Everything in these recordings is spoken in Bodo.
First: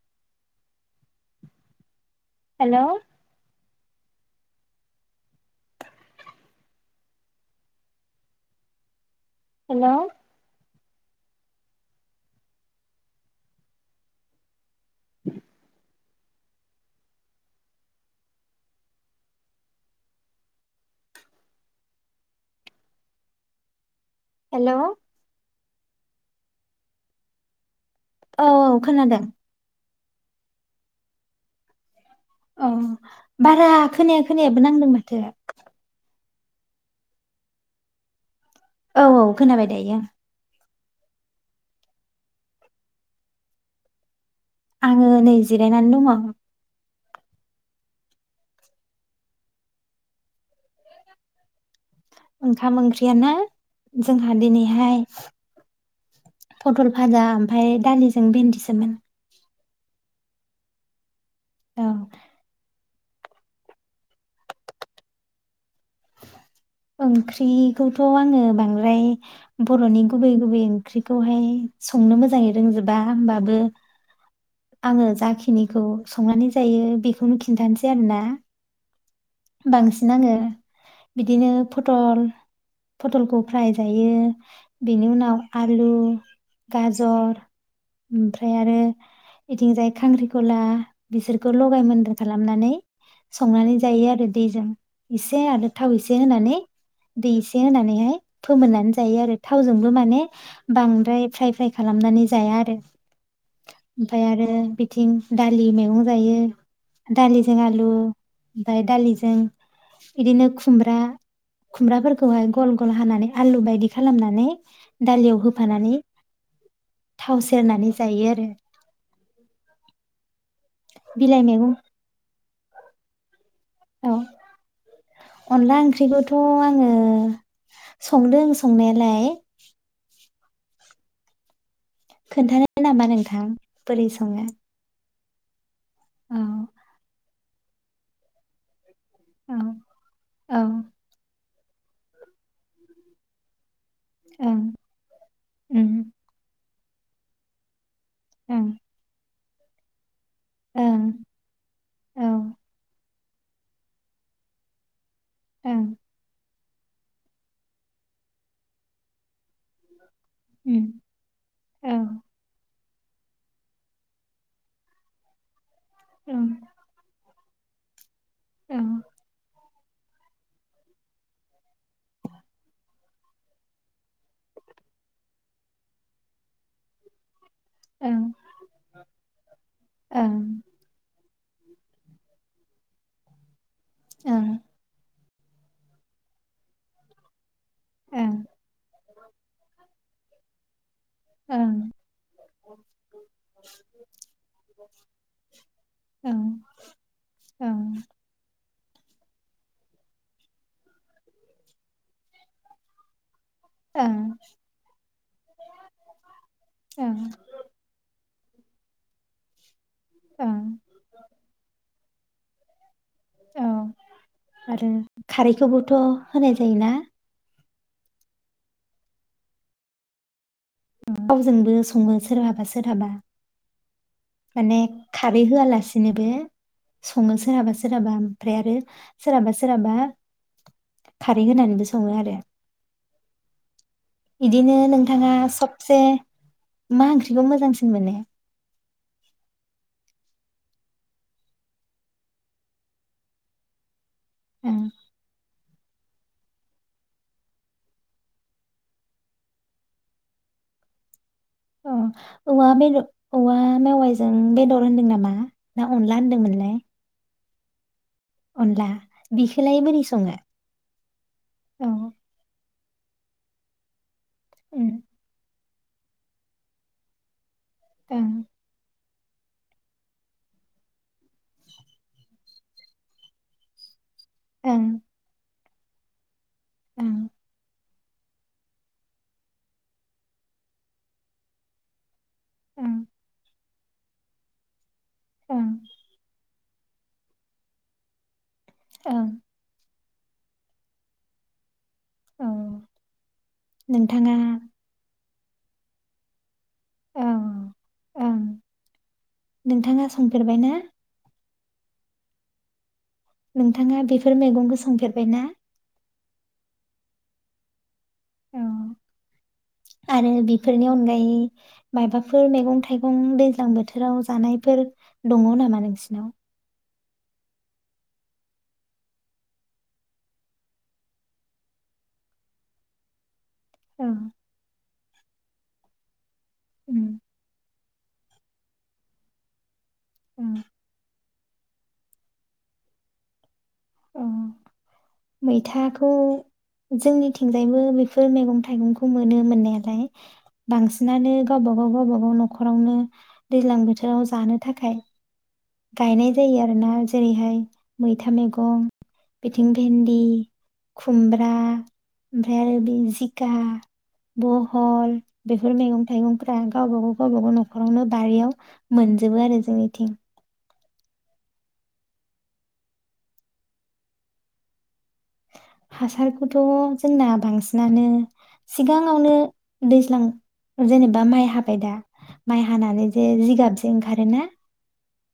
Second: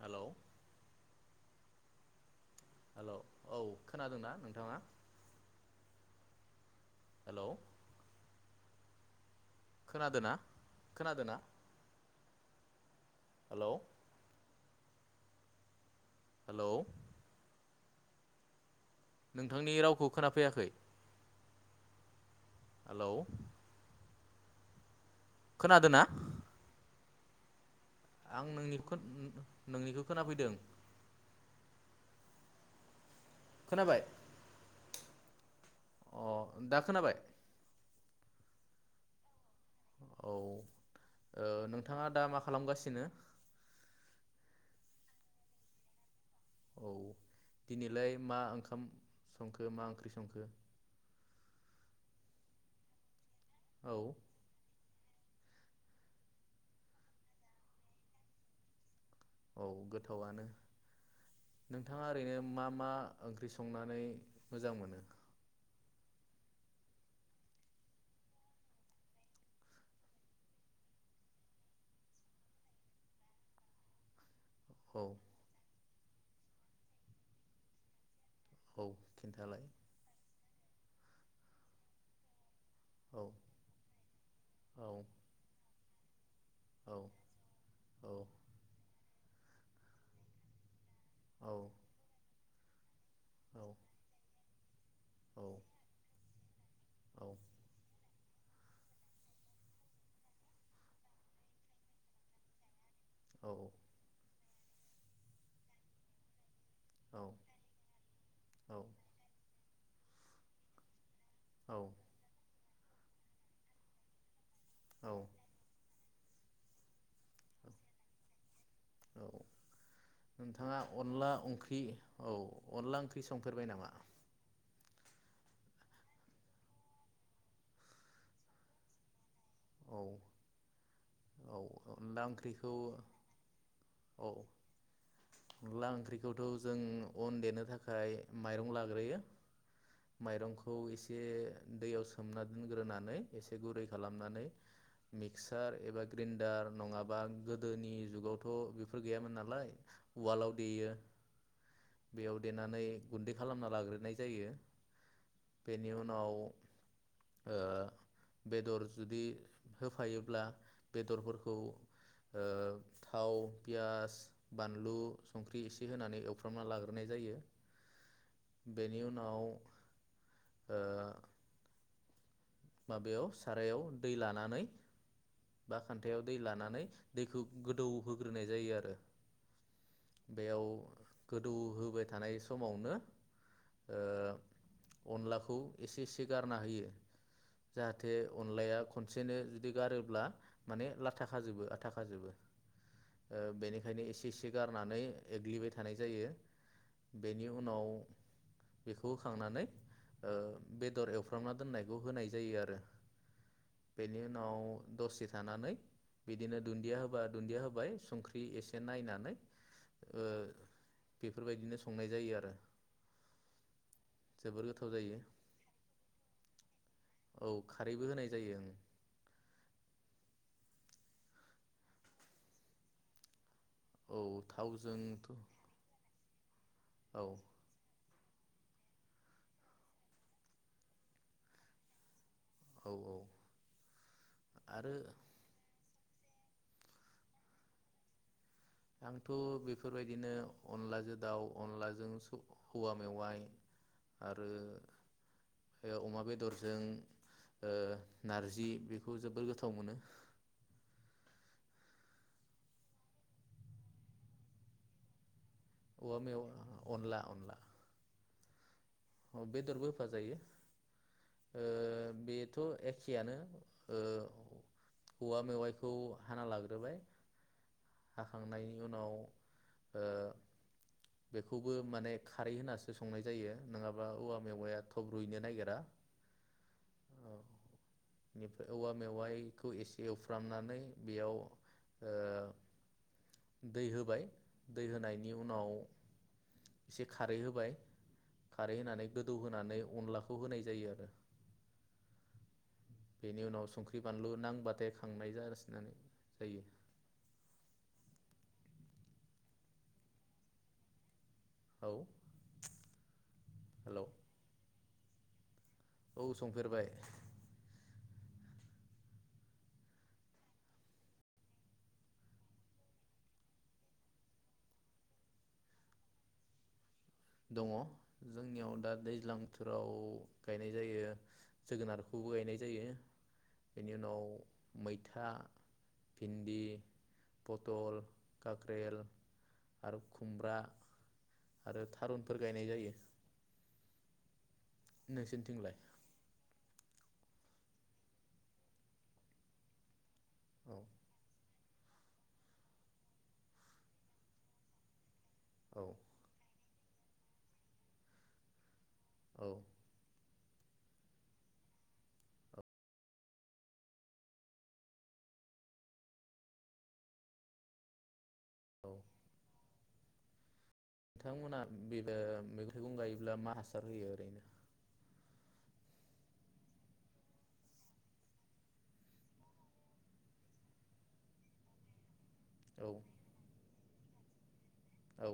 हेलौ। हेलौ औ खोनादोंना नोंथाङा? हेलौ हेलौ खोनादोंना? खोनादोंना? हेलौ उ हेलौ नोंथांनि रावखौ खोनाफैयाखै हेलौ हेलौ खोनादोंना? औ आं नोंनिखौ खोनादों। [inaudible] नोंनिखौ खोनाफैदों औ बारा खोनाबाय खोनाया खोनायाबो नांदोंमोन। दे अ दा खोनाबाय? औ औ खोनाबाय दायो। औ ओ नोंथाङा दा मा खालामगासिनो? आङो नै जिरायनानै दङ। औ दिनैलाय मा ओंखाम संखो मा ओंख्रि संखो? ओंखाम ओंख्रियाना औ जोंहा दिनैहाय पटल भाजा ओमफ्राय दालिजों भेन्दिसोमोन औ गोथावआनो औ नोंथाङा ओरैनो मा मा ओंख्रि संनानै मोजां मोनो? ओंख्रिखौथ' आङो बांद्राय बर'नि गुबै गुबै ओंख्रिखौहाय संनो मोजाङै रोंजोबा होमबाबो औ आङो जाखिनिखौ संनानै जायो बेखौनो खिन्थानोसै आरोना औ खिन्थालाय बांसिन आङो बिदिनो फटल औ फटलखौ फ्राय जायो औ बेनि उनाव आलु उम गाजर ओमफ्राय आरो बिथिंजाय खांख्रिखला बिसोरखौ लगाय मोनदेर थालाम खालामनानै संनानै जायो आरो दैजों एसे आरो थाव एसे होनानै दै एसे होनानैहाय फोमोननानै जायो आरो थावजोंबो माने बांद्राय फ्राय फ्राय खालामनानै जाया आरो औ ओमफ्राय आरो बिथिं दालि मैगं जायो औ दालिजों आलु ओमफ्राय दालिजों इदिनो खुमब्रा खुमब्राफोरखौहाय गल गल हानानै आलु बायदि खालामनानै औ दालियाव होफानानै थाव सेरनानै जायो आरो औ नोंथां नोंथाङा अनला बिलाइ मैगं ओंख्रि औ अनला ओंख्रि संफेरबाय ना? औ अनला ओंख्रिखौथ' आङो संदों संनायालाय औ औ अनला ओंख्रिखौ खोन्थानो नामा नोंथां बोरै सङो अनदला ओंख्रिखौथ' औ जों अन देनो थाखाय माइरं लानांगौ देयो औ औ माइरंखौ एसे दैयाव सोमना दोनग्रोनानै एसे गुरै खालामनानै ओं मिक्सार उम एबा ग्रेन्डार। नङाबा गोदोनि ओं जुगावथ' बेफोर गैयामोन ना लाय। उवालाव देयो ओं औ बेयाव देनानै। गुन्दै खालामना लाग्रोनाय जायो। ओं बेनि उनाव ओ बेदर जुदि होफायो। अब्ला उम बेदरफोरखौ ओ औ थाव पियास बानलु संख्रि एसे होनानै ओं एवफ्रामना लाग्रोनाय जायो। ओं बेनि उनाव। ओ माबायाव सारायाव दै लाना नानै बा खानथायाव दै लानानै दैखौ गोदौ ओं होग्रोनाय जायो आरो ओं बेयाव। गोदौ होबाय थानाय समावनो। ओ ओं अनलाखौ एसे एसे गारना होयो जाहाथे ओं अनलाया खनसेनो जुदि गारो ब्ला माने ओं थाखाजोबो आथाखाजोबो ओ बेनिखायनो एसे एसे गारनानै एग्लिबाय थानाय जायो ओं बेनि उनाव ओं बेखौ होखांनानै ओ बेदर एवफ्रामना दोननायखौ होनाय जायो आरो। बेनि उनाव दसे थानानै बिदिनो दुन्दिया होबा ओं दुन्दिया होबाय संख्रि बि एसे नायनानै ओ ओं बेफोरबायदिनो संनाय जायो आरो। औ जोबोर आरो गोथाव जायो खारैखौबोथ' होनाय जायोना। औ खारैबो होनाय जायो ओं। थावजोंबो सङो सोरहाबा सोरहाबा। औ माने थावजोंथ' [unintelligible] औ सङो सोरहाबा सोरहाबा। ओमफ्राय आरो सोरहाबा सोरहाबा खारै होनानैबो सङो आरो। औ औ बिदिनो आरो नोंथाङा सब से मा ओंख्रिखौ मोजांसिन मोनो? आंथ' बेफोरबायदिनो अनलाजों दाउ अनलाजों स-औवा मेवाइ। आरो ओं अमा बेदरजों ओ- नारजि बेखौ जोबोर गोथाव मोनो। अ बेद-औवा मेवायजों बेदर होन्दों नामा? ना अनला औवा मेव होनदोंमोनलाय अनला अनला। अनला अ बिखौलाय बेदरबो बोरै होफा सङो जायो औ ओ- बेथ थ' एखेयानो ओ- उम औवा मेवाइ खौ हाना लाग्रोबाय ओं हाखांनायनि उनाव ओ- बेखौबो माने खारै होनासो संनाय जायो। नोंङाब बा औवा मेवाया ओं थब रुयनो नागिरा। ओं ओ बेनिफ्राय औवा मेवाइखौ एसे एवफ्रामनानै बेयाव ओ- उम दै होबाय दै होन होनायनि ओं उनाव एसे खारै होबाय। खारै होनानै ओं गोदौ होनानै अनलाख खौ होनाय जायो आरो। औ बेनि उनाव संख्रि बानलु नोंथाङा नांबाथाय खांनाय जागासिनानै जायो। ओं ओं नोंथाङा संफेरबाय ना? औ नोंथाङा हेलौ बेफोर मैगंखो। संफेरबाय ना? औ संफेरबाय। अ, आरो बेफोरनि अनगायै माबाफोर मैगं-थाइगं दैज्लां बोथोराव जानायफोर दङ नामा नोंसिनाव? दङ जोंनियाव दा दैज्लां बोथोराव गायनाय जायो। जोगोनारखौबो गायनाय जायो। बेनि औ उनाव मैथा भिनदी उम फथ दल काख्रेल आरो खुमब्रा आरो थारुनफोर गायनाय जायो। औ नोंसोरनिथिंलाय मैथाखौ जोंनिथिंजायबो बेफोर मैगं थाइगंखौ मोनो मोननायालाय। औ बांसिनानो गावबा गाव गावबाागाव न'खरावनो दैज्लां बोथोराव जानो थाखाय। औ गायनाय जायो आरोना जेरैहाय मैथा मैगं औ बिथिं भेन्दि खुमब्रा ओमफ्राय आरो बे जिखा बहल बेफोर मैगं थाइगंफ्रा गावबाागाव गावबाागाव न'खरावनो बारियाव औ मोनजोब आरो जोंनि थिं नोंथांमोनहा बे मैगाइगं गायोब्ला मा हासार होयो ओरैनो। हासारखौथ' जोंना बांसिनानो सिगाङावनो दैज्लां जेनेबा माइ हाबाय दा माइ औ हानानै जे जिगाब ओंखारोना। औ।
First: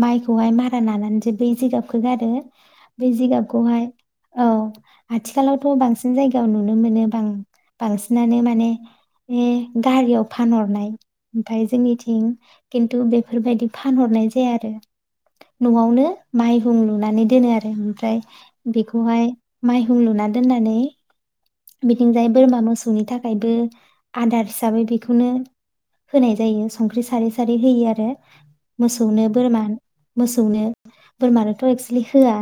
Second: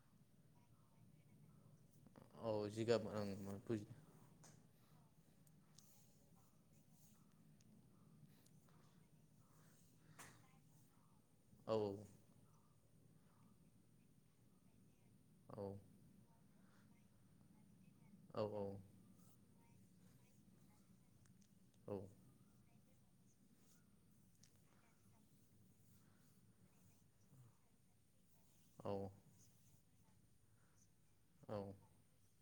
माइखौहाय मारा लानानैसो बै जायगा खौ गारो औ जिगाब बे ओं जिगाबखौहाय बुजि औ। आथिखालावथ' बांसिन जायगायाव नुनो मोनो बां- बांसिनानो माने गारियाव फानहरनाय ओमफाय औ जोंनिथिं खिन्थु बेफोरबायदि फानहरनाय जाया आरो। औ न'आवनो माइहुं लुनानै दोनो आरो। ओमफ्राय औ बेखौहाय माइहुं लुना दोननानै औ बिथिंजाय बोरमा मो सौनि थाखायबो आदार हिसाबै बेखौनो होनाय जायो संख्रि सारै सारै होयो आरो। औ मोसौनो बोरमा मोसौनो बोरमानोथ' एक्सलि होआ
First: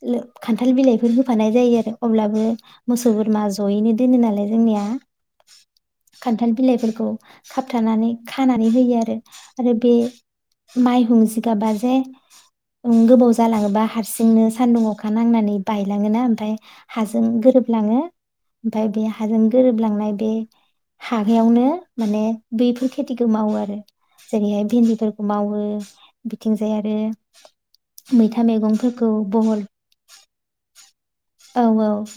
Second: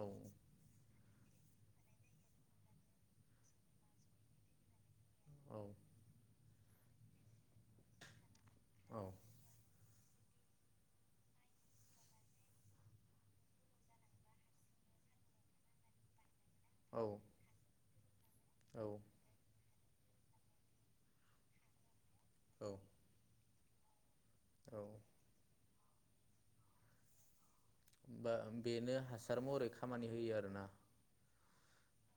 औ खान्थाल बिलाइफोर हो फानाय जायो आरो अब्लाबो। मोसौ बोरमा जयैनो दोनो नालाय जोंनिया खान्थाल बिलाइफोरखौ खाबथानानै। खानानै होयो आरो आरो बे माइहुं जिगाबा जे गोबाव जालाङोबा हारसिंनो सान्दुं अखा नांनानै बायलाङोना ओमफ्राय ‌ हाजों गोरोब लाङो औ ओमफ्राय बे हाजों गोरोब लांनाय बे हागायावनो माने बैफोर खेथिखौ मावो आरो। जेरैहाय औ भिन्दिफोरखौ मावो बिथिंजाय आरो बा मैथा बेनो मैगंफोरखौ हासार बहल महरै खामानि होयो आरोना? औ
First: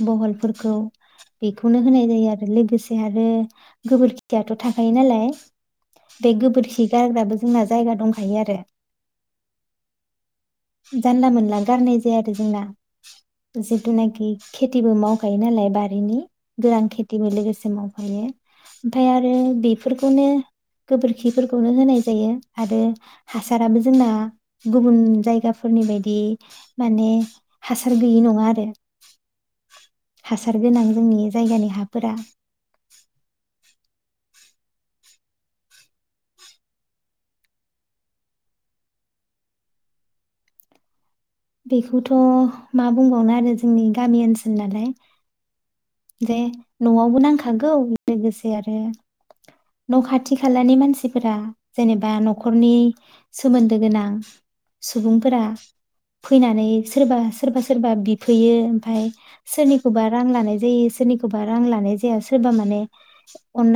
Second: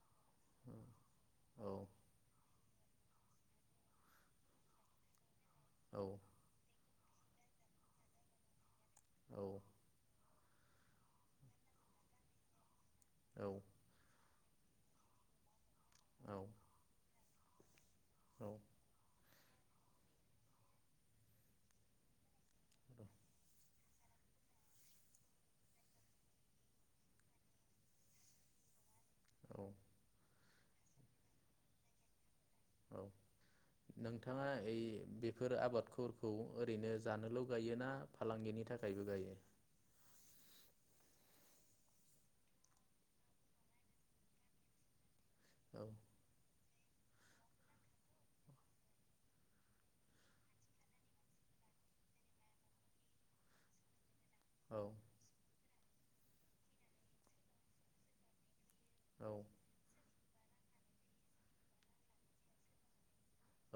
बहलफोरखौ औ बेखौनो होनाय जायो आरो लोगोसे आरो गोबोरखियाथ' थाखायो नालाय औ बे गोबोरखि गारग्राबो जोंना जायगा दंखायो आरो। औ जानला मोनला गारनाय जाया आरो जोंना औ [unintelligible] जेनाखि खेथिबो मावखायो नालाय बारिनि गोरान खेथिबो लोगोसे माव ओमफाय आ रो बेफोरखौनो गोबोरखिफोरखौनो होनाय जायो आरो हासाराबो जोंना गुबुन जायगाफोरनि बायदि माने हासार गैयि नङा आरो औ हासार गोनां जोंनि जायगानि हाफोरा औ नोंथाङा ओइ बेफोर आबादफोरखौ ओरैनो जानोल' गायो ना फालांगिनि थाखायबो गायो बेखौथ' मा बुंबावनो आरो जोंनि गामि ओनसोल नालाय औ जे न'आवबो नांखागौ लोगोसे आरो न' खाथि खालानि मानसिफोरा जेनेबा न'खरनि सोमोन्दो गोनां औ सुबुंफोरा फैनानै सोरबा सोरबा सोरबा बिफैयो फाय औ सोरनिखौबा रां लानाय जायो सोरनिखौबा रां लानाय जाया सोरबा माने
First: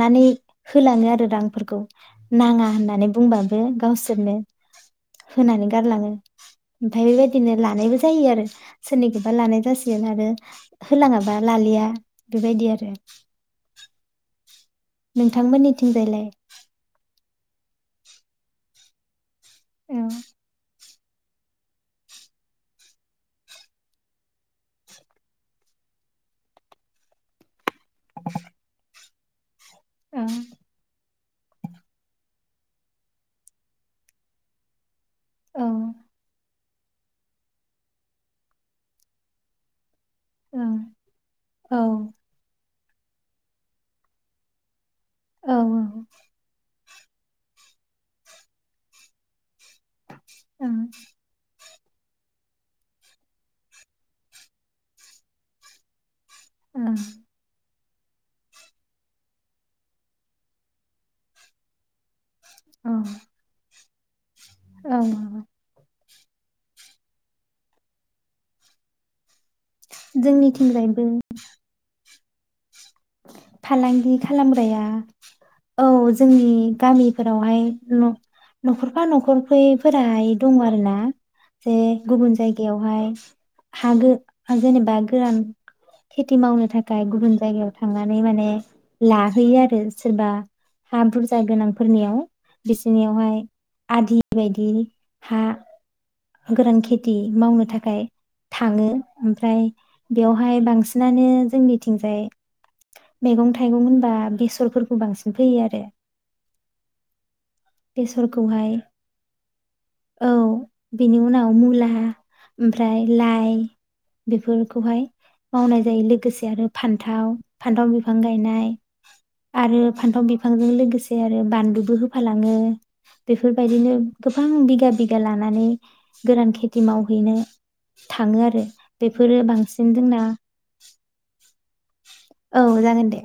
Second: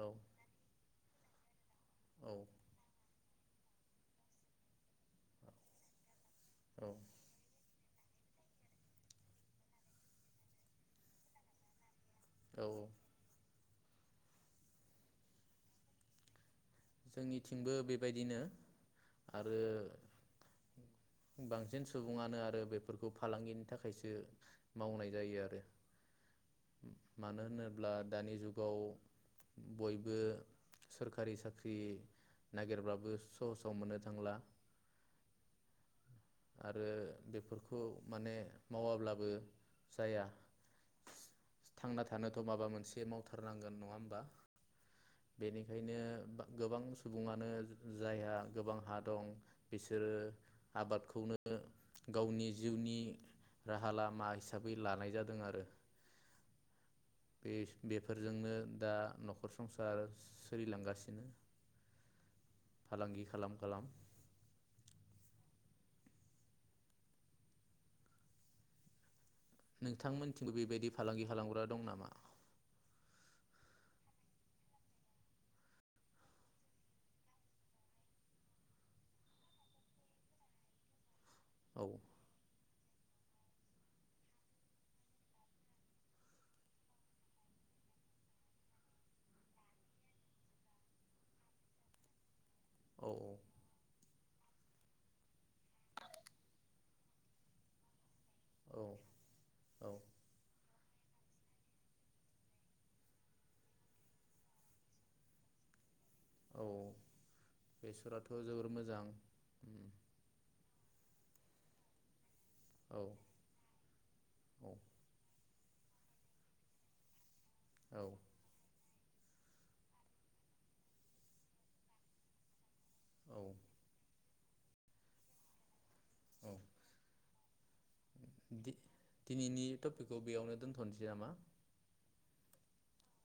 औ लाङो आरो रांफोरखौ औ नाङा होननानै बुंबा गावसोरनो होनानै गारलाङो औ ओमफाय बेबायदिनो लानायबो जायो आरो सोरनिखौबा लानाय जासिगोन आरो होलाङाबा लालिया बेबायदि औ आरो नोंथांमोननिथिंजायलाय जोंनिथिंबो बेबायदिनो आरो औ बांसिन सुबुङानो आरो बेफोरखौ फालांगिनि थाखायसो मावनाय जायो आरो मानो होनो बा दानि जुगाव बयबो औ सरकारि सा ख्रि नागिरब्लाबो सहसाव मोननो थांला। औ आरो बेफोरखौ माने मावाब्लाबो जाया औ थांना थानोथ' माबा मोनसे बेे मावथारनांगोन नङा होमबा। औ बेनिखायनो गोबां सम सुबुङानो जायहा गोबां हा दं बिसोरो औ आबाद खो गावनि जिउनि राहा लामा हिसाबै लानाय जादों आरो ओ बे बेफोरजोंनो दा न'खर संसार सोलिलांगासिनो औ फालांगि खालाम-खालाम औ नोंथांमोनथिंबो बेबायदि जोंनिथिंजायबो फालांगि खालामग्रा दं नामा? फालांगि खालामग्राया औ जोंनि गामिफोरावहाय न'खरफा न'खरफोराहायदङ [inaudible] आरो ना। जे औ गुबुन जायगायाव यावहाय हा जेनेबा गोरान खेथि मावनो थाखाय गुबुन जायगायाव थांनानै माने लाहैयो आरो सोरबा हा बुरजा गोनांफोरनियाव औ बिसिनियावहाय आदि बेबायदि हा गोरान खेथि मावनो थाखाय औ थाङो ओमफ्राय औ बेवहाय बांसिनानो जोंनिथिंजाय मैगं-थाइगं होनबा बेसरफोरखौ बांसिन फोयो आरो। औ बेसराथ' जोबोर बेसरखौहाय मोजां [inaudible] बिनि उनाव मुला औ ओमफ्राय लाइ औ बेफोरखौहाय मावनाय जायो लोगोसे आरो फान्थाव फान्थाव औ बिफां गायनाय आरो फानथाव बिफांजों लोगोसे आरो बानलुबो होफालाङो औ बेफोरबायदिनो गोबां बिगा-बिगा लानानै गोरान औ खेथि मावहैनो थाङो आरो बेफोरो दिनैनि बांसिन जोंना टपिकखौ बेयावनो दोनथ'नोसै नामा? औ जागोन दे